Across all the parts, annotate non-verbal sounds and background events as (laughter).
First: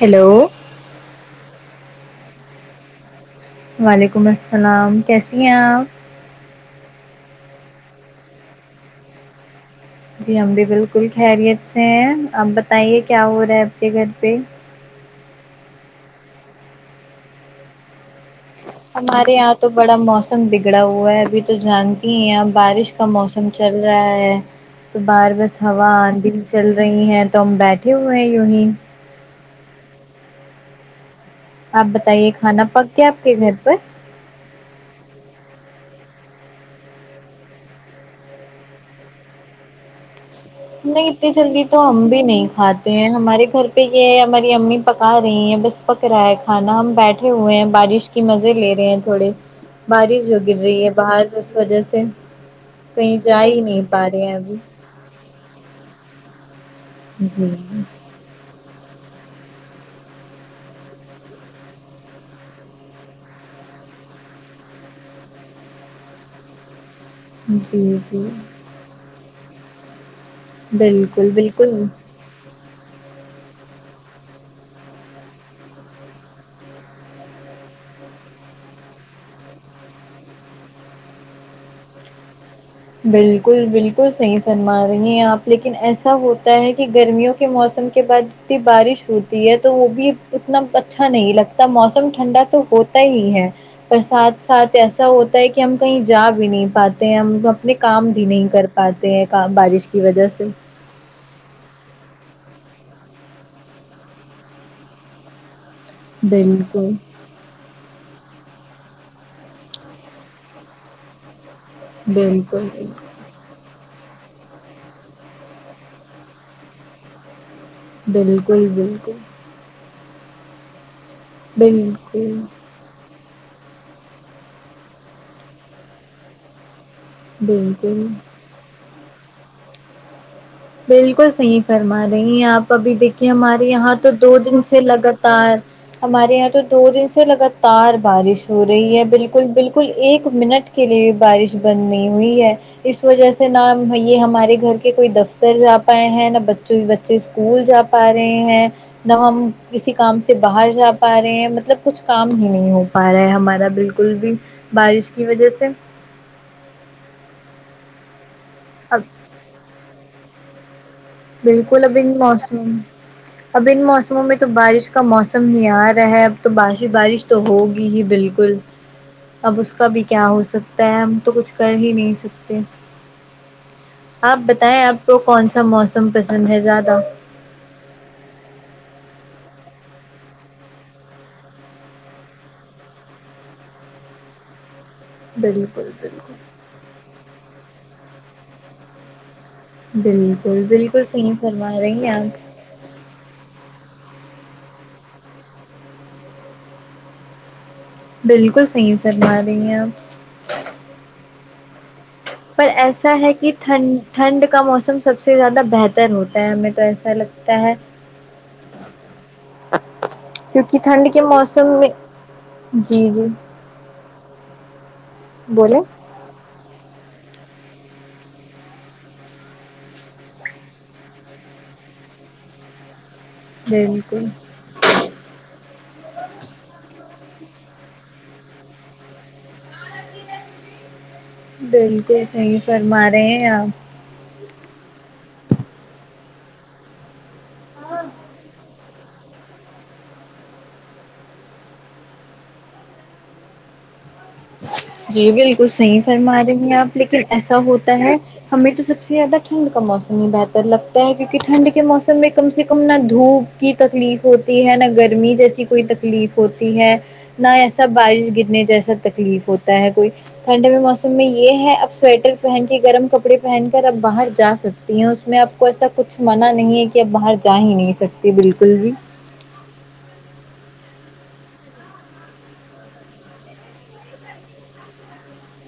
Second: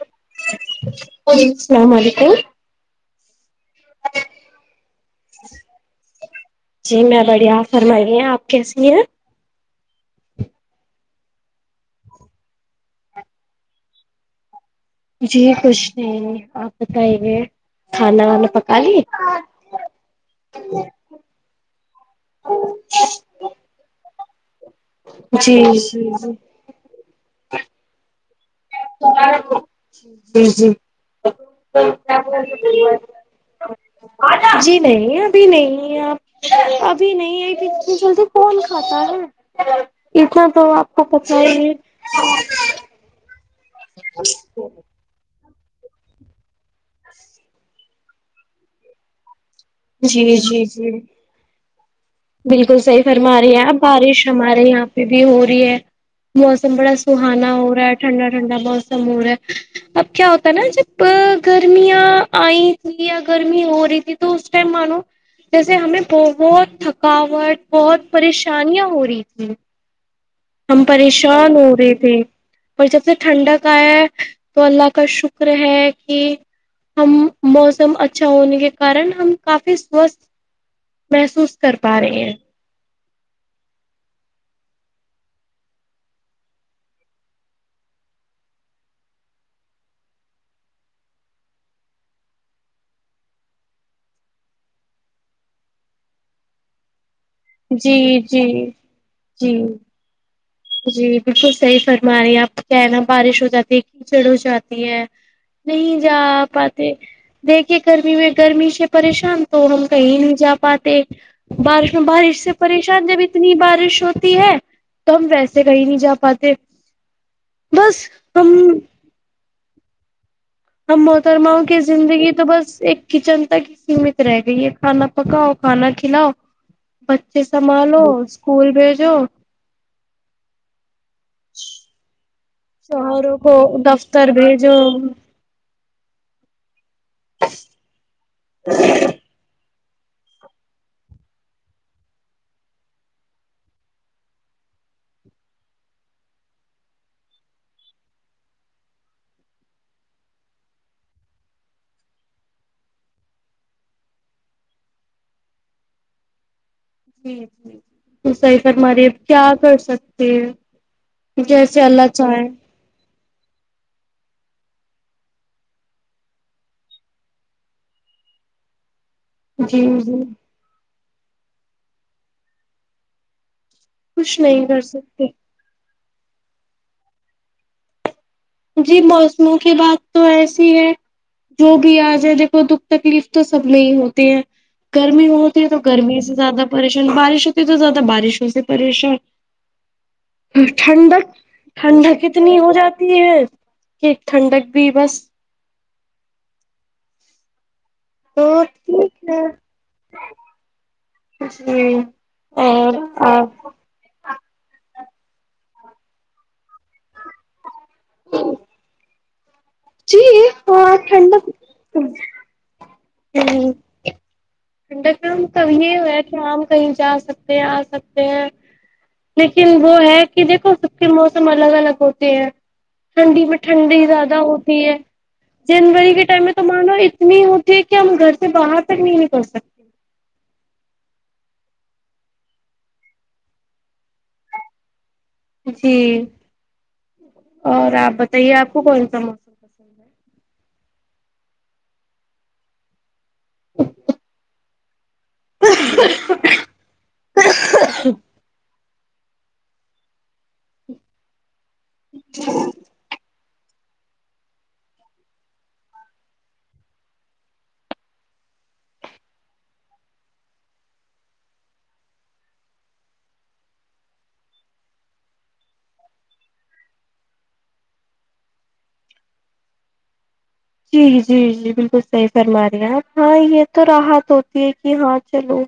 hello ولیکم السلام علیکم وعلیکم السلام کیسی ہیں آپ جی میں بڑھیا آپ فرمایے آپ کیسی ہیں جی ہم بھی بالکل خیریت سے ہیں آپ بتائیے کیا ہو رہا ہے آپ کے گھر پہ جی کچھ نہیں آپ بتائیے کھانا وانا پک ہمارے یہاں تو بڑا موسم بگڑا ہوا ہے ابھی تو جانتی ہیں آپ بارش کا موسم چل رہا ہے تو بار جی بس جی ہوا اندی جی چل رہی ہیں تو ہم بیٹھے ہوئے ہیں یوہی جی جی آپ بتائیے کھانا پک گیا آپ کے گھر پر جی جی نہیں ابھی نہیں آپ ابھی نہیئ اتنی جلدی کون کھاتا ہے اتنا تو آپ کو نہیں اتنی پتہ جلدی ہی ہے تو ہم بھی نہیں کھاتے ہمارے گھر پہ یہ ہے ہماری امی پکا رہی ہیں بس پک رہا ہے کھانا ہم بیٹھے ہوئے ہیں بارش کی مزے لے رہے ہیں تھوڑے بارش جی جو گر جی رہی ہے جی باہر اس وجہ سے بالکل صحیح کہیں فرما جا رہی ہی ہے نہیں آپ پا رہے بارش ہیں ہمارے یہاں ابھی بی ہو رہی ہے موسم بڑا جی سہانا ہو رہا ہے ٹھنڈا ٹھنڈا موسم ہو رہا ہے اب کیا ہوتا ہے نا جب گرمیاں آئی تھی یا گرمی ہو رہی تھی تو مانو جیسے ہمیں بہت تھکاوٹ جی بہت جی پریشانیاں ہو رہی ہم بالکل پریشان ہو بالکل رہے تھے اور جب سے ٹھنڈک آیا تو اللہ کا شکر ہے کہ ہم موسم اچھا ہونے کے کارن ہم کافی سوستھ محسوس کر پا رہے ہیں بالکل بالکل صحیح فرما رہی ہیں آپ لیکن ایسا ہوتا ہے کہ گرمیوں کے موسم کے بعد کی بارش ہوتی ہے تو وہ بھی اتنا اچھا نہیں لگتا موسم ٹھنڈا تو ہوتا ہی ہے پر ساتھ ساتھ ایسا ہوتا ہے کہ ہم کہیں جا بھی نہیں پاتے ہیں ہم اپنے کام جی بھی نہیں کر جی پاتے ہیں کام جی بارش کی وجہ سے جی بالکل صحیح فرما رہی ہیں آپ کیا ہے نا بارش ہو جاتی ہے کیچڑ ہو جاتی ہے نہیں جا بالکل پاتے دیکھیے گرمی میں گرمی سے پریشان تو ہم کہیں نہیں جا پاتے بارش میں بارش سے بالکل پریشان جب اتنی بارش ہوتی ہے تو ہم ویسے کہیں نہیں جا پاتے بس ہم بالکل بالکل ہم محترماں کی زندگی بالکل تو بس ایک کچن تک ہی سیمت رہ گئی ہے کھانا پکاؤ کھانا کھلاؤ بچے سنبھالو بالکل اسکول بھیجو بالکل صحیح فرما رہی ہیں آپ ابھی دیکھیے شوہروں کو ہمارے یہاں تو دفتر دو دن سے بھیجو لگاتار ہمارے یہاں تو دو دن سے لگاتار بارش ہو رہی ہے بالکل بالکل کل ایک منٹ کے لیے بارش بند نہیں ہوئی ہے اس وجہ سے نہ یہ ہمارے گھر کے کوئی دفتر ار جا پائے ہیں نہ بچوں بچے اسکول جا پا رہے ہیں ن ہم کسی کام سے باہر جا پا رہے ہیں مطلب کچھ کام ہی نہیں ہو پا رہا ہے ہمارا بالکل بھی بارش کی وجہ سے جی جی تم صحیح فرمارہی ہے اب کیا کر سکتے ہیں جیسے بالکل ابھی اللہ بھی چاہے موسم اب ان موسموں میں تو بارش کا موسم ہی آ رہا ہے اب تو بارش بارش تو ہوگی ہی بالکل اب اس جی کا بھی جی کیا ہو سکتا ہے ہم تو کچھ کر ہی نہیں سکتے آپ کچھ نہیں کر بتائیں آپ کو سکتے کون سا موسم پسند ہے زیادہ جی موسموں کی بات تو ایسی ہے جو بھی آجاے دیکھو دکھ تکلیف تو سب میں ہی ہوتے ہیں گرمی ہوتی ہے تو بالکل گرمی بالکل سے زیادہ پریشان بارش ہوتی ہے تو زیادہ بارشوں سے پریشان بالکل بالکل ٹھنڈک صحیح فرما رہی ہیں ٹھنڈک آپ کتنی ہو جاتی ہے کہ ٹھنڈک بھی بس بالکل صحیح فرما رہی ہیں آپ کچھ نہیں پر ایسا ہے کہ ٹھنڈ ٹھنڈ کا موسم سب سے زیادہ بہتر ہوتا ہے ہمیں تو ایسا لگتا تا ہے جی کیونکہ ہاں ٹھنڈ کے موسم سب میں ٹھنڈک جی جی ٹھنڈک مے بولے یہ ہے کہ ہم کہیں جا سکتے ہیں آ سکتے ہیں لیکن وہ ہے کہ دیکھو سب کے موسم الگ الگ ہوتے ہیں ٹھنڈی میں ٹھنڈی بالکل زیادہ ہوتی ہے جنوری کے ٹائم میں تو مان لو اتنی ہوتی ہے کہ ہم گھر سے باہر تک نہیں نکل سکتے بالکل صحیح فرما رہے ہیں آپ جی اور آپ بتائیے آپ کو کون سا م (unintelligible) جی بالکل صحیح فرما رہی ہیں آپ لیکن ایسا ہوتا ہے ہمیں تو سب سے زیادہ ٹھنڈ کا موسم ہی بہتر لگتا ہے کیونکہ ٹھنڈ کے موسم میں کم سے کم نہ دھوپ کی تکلیف ہوتی ہے نہ گرمی جیسی کوئی تکلیف ہوتی ہے نہ ایسا بارش گرنے جیسا تکلیف ہوتا ہے کوئی ٹھنڈ میں موسم میں یہ ہے اب سویٹر پہن کے گرم کپڑے پہن کر اب باہر جا سکتے تی ہیں اس میں آپ کو ایسا کچھ منع نہیں ہے کہ آپ باہر جا ہی نہیں سکتی بالکل بھی جی جی جی بالکل صحیح فرما رہی ہیں آپ ہاں یہ تو راحت ہوتی ہے کہ ہاں چلو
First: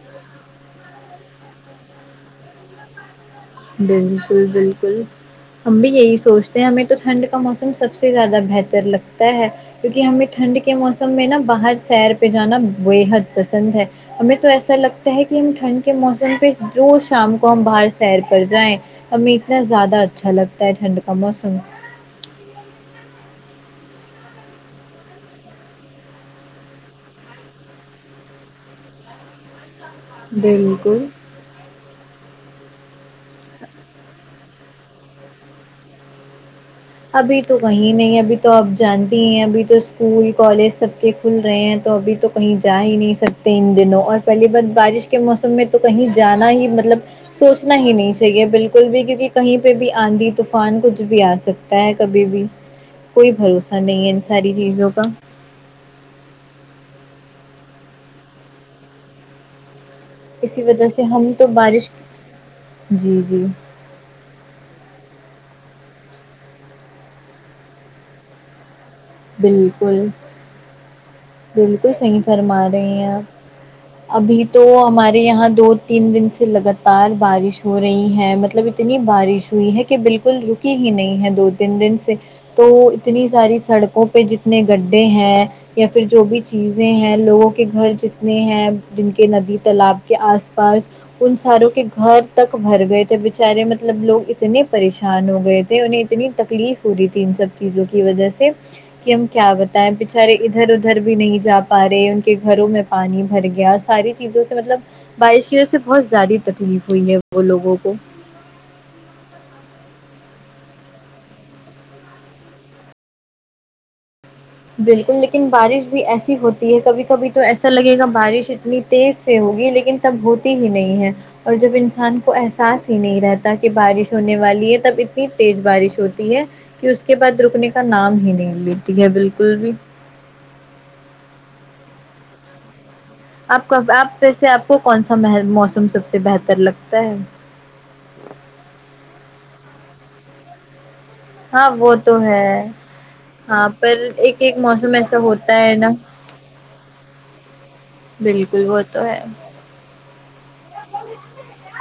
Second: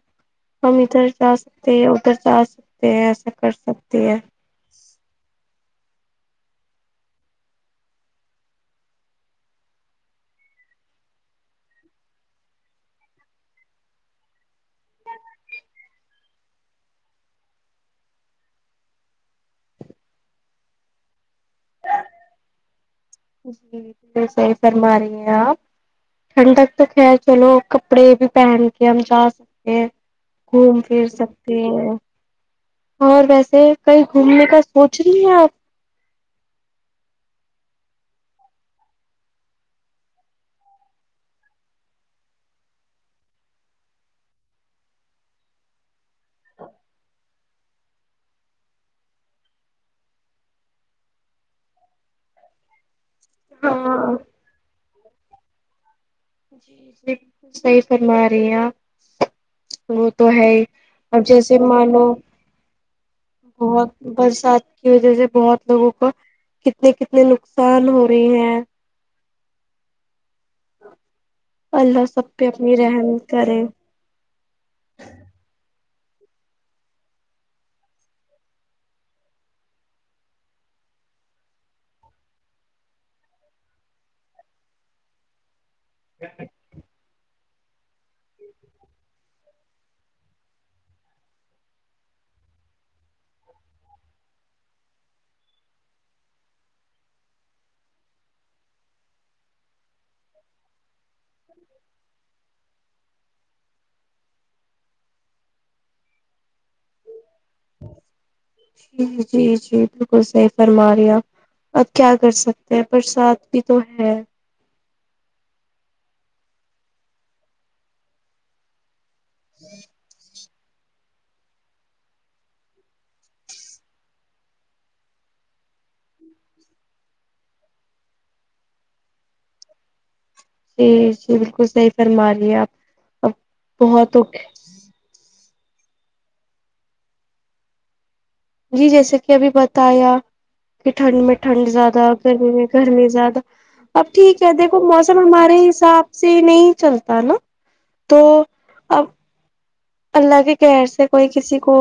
ہم ادھر جا سکتے ہیں ادھر جا سکتے ہیں ایسا کر سکتے ہیں بالکل بالکل ہم بھی یہی سوچتے ہیں ہمیں تو ٹھنڈ کا موسم سب سے زیادہ بہتر لگتا ہے کیونکہ ہمیں ٹھنڈ کے موسم میں نا باہر سیر پہ جانا بےحد پسند ہے ہمیں تو ایسا لگتا ہے کہ ہم ٹھنڈ کے موسم پہ روز شام کو ہم باہر سیر پر جائیں ہمیں اتنا زیادہ اچھا لگتا ہے ٹھنڈ کا موسم جی صحیح فرما رہی ہیں آپ ٹھنڈک تو خیر چلو کپڑے بھی پہن کے ہم جا سکتے ہیں گھوم بالکل پھر سب ہے اور ویسے کہئی گھومنے کا سوچ رہی ہیں آپ ابھی تو کہیں نہیں ابھی تو آپ جانتی ہی ہیں ابھی تو اسکول کالج سب کے کھل رہے ہیں تو ابھی تو کہیں جا ہی نہیں سکتے ان دنوں اور پہلی بات بارش کے موسم میں تو کہیں جانا ہی مطلب سوچنا ہی نہیں چاہیے بالکل بھی کیونکہ کہیں پہ بھی آندھی طوفان کچھ بھی آ سکت تا ہے کبھی بھی کوئی بھروسہ ہاں نہیں ہے ان ساری چیزوں کا جی بالکل صحیح فرما رہی ہیں آپ وه تو ہے اسی وجہ سے اور ہم تو جیسے بارش مانو جی جی بہت برسات کی وجہ سے بہت لوگوں کو کتنے کتنے نقصان ہو رہی ہیں بالکل بالکل اللہ صحیح سب پہ فرما اپنی رہے ہیں رحم آپ کرے ابھی تو ہمارے یہاں دو تین دن سے لگاتار بارش ہو رہی ہے مطلب اتنی بارش ہوئی ہے کہ بالکل رکی ہی نہیں ہے دو تین دن سے تو اتنی ساری سڑکوں پہ جتنے گڈھے ہیں یا پھر جو بھی چیزیں ہیں لوگوں کے گھر جتنے اپنے ہیں جن کے ندی تالاب کے آس پاس ان ساروں کے گھر تک بھر گئے تھے بچارے مطلب لوگ اتنے پریشان ہو گئے تھے انہیں اتنی تکلیف ہو رہی تھی ان سب چیزوں کی وجہ سے کہ ہم کیا بتائیں بچارے ادھر ادھر ادھر بھی نہیں جا پا رہے ان کے گھروں میں پانی بھر گیا ساری چیزوں سے مطلب بارش کی وجہ سے بہت زیادہ تکلیف ہوئی ہے وہ لوگوں کو جی جی جی بالکل صحیح فرما رہی ہو اپ اب کیا کر سکتے ہیں برسات بھی تو ہے بالکل لیکن بارش بھی ایسی ہوتی ہے کبھی کبھی تو ایسا لگے گا بارش اتنی تیز سے ہوگی لیکن تب ہوتی ہی نہیں ہے اور جب انسان کو احساس ہی نہیں رہتا کہ بارش ہونے والی ہے تب اتنی تیز بارش ہوتی ہے کہ اس کے بعد رکنے کا نام ہی نہیں لیتی ہے بالکل بھی جی جی بالکل صحیح فرما رہی ہے آپ اب آپ کا بہت ہو آپس آپ کو کون سا موسم سب سے بہتر لگتا ہے جی جیسے کہ ابھی بتایا کہ ٹھنڈ میں ٹھنڈ ہاں وہ زیادہ تو گرمی ہے میں گرمی زیادہ ہاں پر اب ایک ٹھیک ہے ایک دیکھو ایسا موسم ہوتا ہمارے ہے نا حساب سے نہیں چلتا ہے نا تو بالکل وہ تو اب ہے اللہ کے کہر سے کوئی کسی کو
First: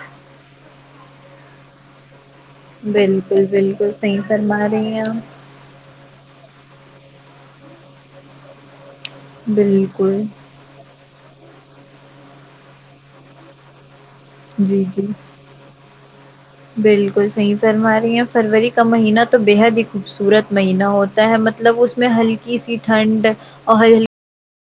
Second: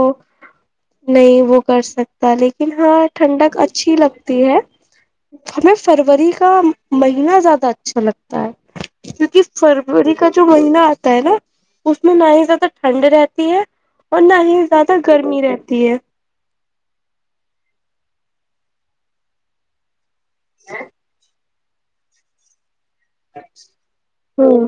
نہیں وہ کر سکتا لیکن ہاں بالکل ٹھنڈک بالکل اچھی صحیح لگتی ہے فرما رہی ہیں آپ ہمیں فروری کا مہینہ زیادہ اچھا لگتا ہے کیونکہ فروری بالکل کا جو مہینہ آتا ہے نا اس میں نہ ہی زیادہ ٹھنڈ رہتی ہے اور نہ ہی جی زیادہ جی گرمی رہتی ہے بالکل صحیح فرما رہی ہیں فروری کا مہینہ تو بے حد ہی خوبصورت مہینہ ہو ہے مطلب اس میں ہلکی سی ٹھنڈ اور ہلکی ہاں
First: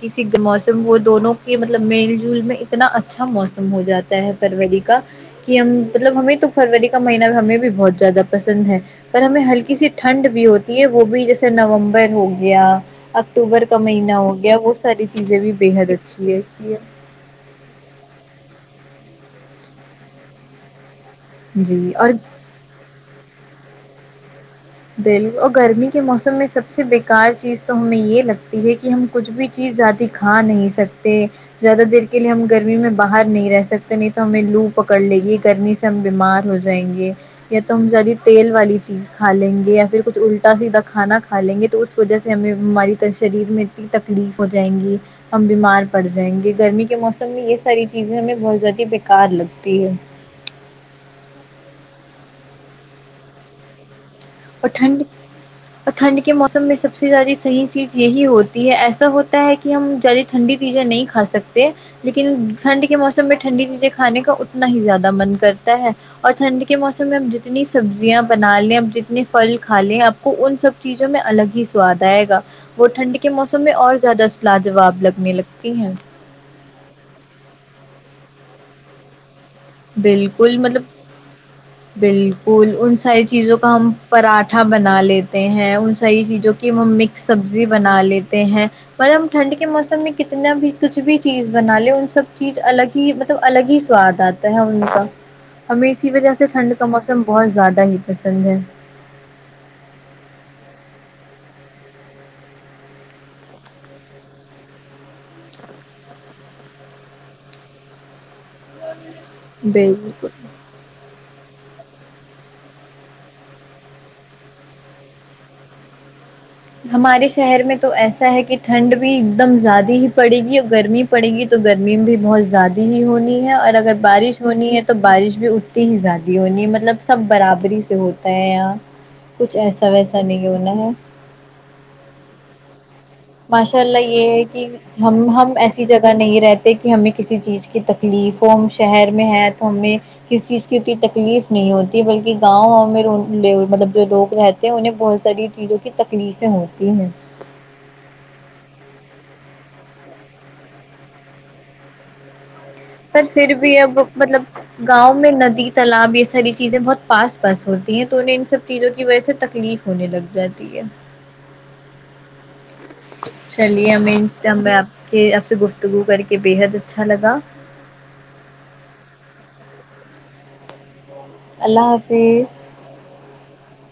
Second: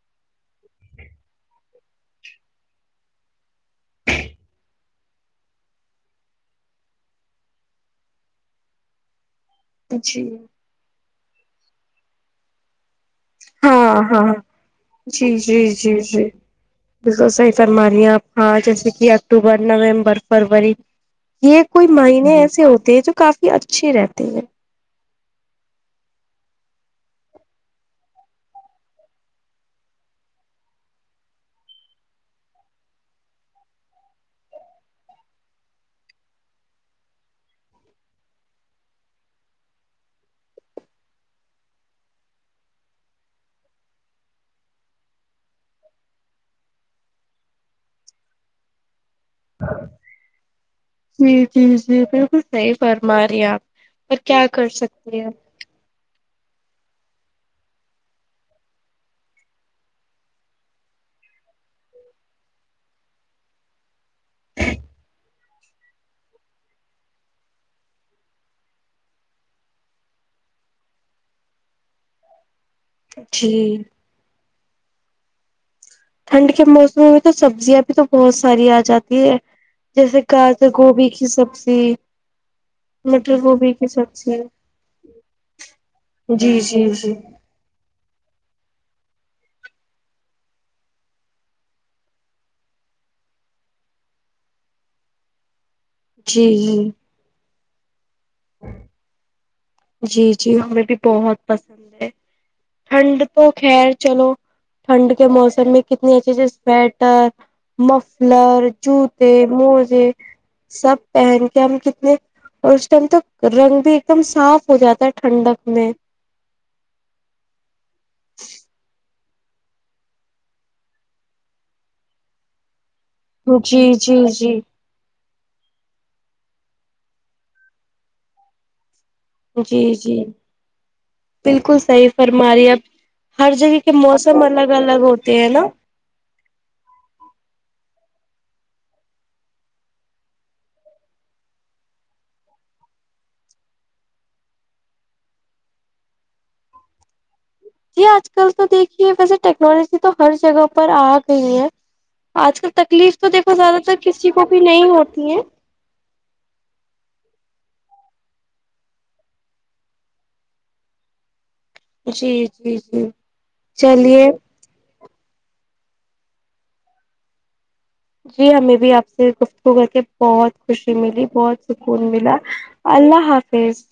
کسی موسم وہ دونوں کے مطلب میل جل میں اتنا اچھا موسم ہو جاتا ہے فروری کا کہ ہم مطلب ہمیں تو فروری کا مہینہ ہمیں بھی بہت زیادہ پسند ہے پر ہمیں ہلکی کسی ٹھنڈ جی بھی ہوتی ہے وہ بھی جیسے نومبر ہو گیا اکتوبر کا ہاں مہینہ ہاں ہو گیا وو ساری جی چیزیں بھی جی بےحد جی جی اچھی ہے بالکل صحیح فرمارہی آپ ہاں جیسے کہ اکتوبر نومبر فروری یہ جی کوئی اور مہینہ ایسے ہوتے ہیں جو کافی اچھے رہتے ہیں بالکل اور گرمی کے موسم میں سب سے بیکار چیز تو ہمیں یہ لگتی ہے کہ ہم کچھ بھی چیز زیادہ کھا نہیں سکتے زیادہ دیر کے لیے ہم گرمی میں باہر نہیں رہ سکتے نہیں تو ہمیں لو پکڑ لے گی گرمی سے ہم بیمار ہو جائیں گے یا تو ہم زیادی تیل والی چیز کھا لیں گے یا پھر کچھ الٹا سیدھا کھا کا لیں گے تو اس وجہ سے ہمیں ہماری شریر میں تکلیف ہو جائیں گی ہم بیمار پڑ جائیں گے گرمی کے موسم میں یہ ساری چیزیں ہمیں بہت زیادی بیکار لگ جی جی جی بالکل صحیح فرما رہی آپ اور کیا کر اور ٹھنڈ سکتے ہیں اور ٹھنڈ کے موسم میں سب سے زیادہ صحیح چیز یہی ہوتی ہے ایسا ہوتا ہے کہ کہ ہم زیادہ ٹھنڈی چیزیں نہیں کھا سکتے لیکن ٹھنڈ کے موسم میں ٹھنڈی چیزیں کھانے کا اتنا ہی زیادہ من کرتا ہے اور ٹھنڈ کے موسم میں ہم جتنی سبزیاں بنا لیں اب جتنی پھل کھا لیں آپ کو ان سب چیزوں میں الگ ہی سواد آئے گا وہ ٹھنڈ کے جی موسم میں اور زیادہ لاجاب لگنے لگتی ہیں ٹھنڈ کے موسم میں تو سبزیاں بھی تو بہت ساری آ جاتی ہے جیسے بالکل گجر مطلب گوبھی کی سبزی بالکل ان ساری مٹر چیزوں گوبھی کا کی ہم سبزی پراٹھا بنا لیتے ہیں ان ساری چیزوں جی کی جی وہ جی جی مکس سبزی بنا لیتے ہیں مطب ہم ٹھنڈ کے موسم میں کتنا بھی کچھ بھی چیز بنا لے ان سب چیز الگ ہی تو الگ ہی سواد آتا ان کا ہمیں اسی وجہ سے ٹھنڈ کا جی موسم بہت زیادہ ہی پسند ہے جی جی ہمیں بھی بہت پسند ہے ٹھنڈ تو خیر چلو ٹھنڈ کے موسم میں کتنی اچھے اچے سویٹر مفلر جو ت موجے بالکل سب پہن کے ہم کتنے اور اس ٹائم تو رنگ بھی ایک دم صاف ہو جاتا ہے ٹھنڈک میں ہمارے شہر میں تو ایسا ہے کہ ٹھنڈ بھی ایک دم زیادہ ہی پڑے گی اور گرمی پڑے گی تو گرمی بھی بہت زیادہ ہی ہونی ہے اور جی اگر جی بارش جی ہونی ہے تو بارش بھی اتتی ہی زیادہ ہونی مطلب سب برابری سے ہوتا ہے یہاں کچھ جی ایسا جی ویسا نہیں ہونا ہے بالکل صحیح فرم رہ اب ماشاء اللہ یہ ہے کہ ہم ہوتے ہیں ہم نا ایسی جگہ نہیں رہتے کہ ہمیں کسی چیز کی تکلیف ہو ہم شہر میں ہے تو ہمیں کسی چیز کی اتنی تکلیف نہیں ہوتی ہے بلکہ گاؤں میں مطلب جو لوگ رہتے ہیں انہیں بہت ساری چیزوں کی تکلیفیں ہوتی ہیں جی آج کل تو دیکھیے ویسے ٹیکنالوجی تو ہر جگہ پر آ گئی ہے آج کل تکلیف پر تو پھر دیکھو بھی زیادہ تر اب کسی مطلب کو بھی نہیں گاؤں ہوتی میں ہیں ندی تالاب یہ ساری چیزیں بہت پاس پاس ہوتی ہیں تو انہیں ان سب چیزوں کی وجہ سے تکلیف ہونے لگ جاتی ٹھیک ہے جی جی جی چلیے کہ آپ سے گفتگو کر کے بےحد اچھا لگا جی ہمیں بھی آپ سے گفتگو کر کے بہت خوشی ملی بہت اللہ سکون ملا حافظ اللہ حافظ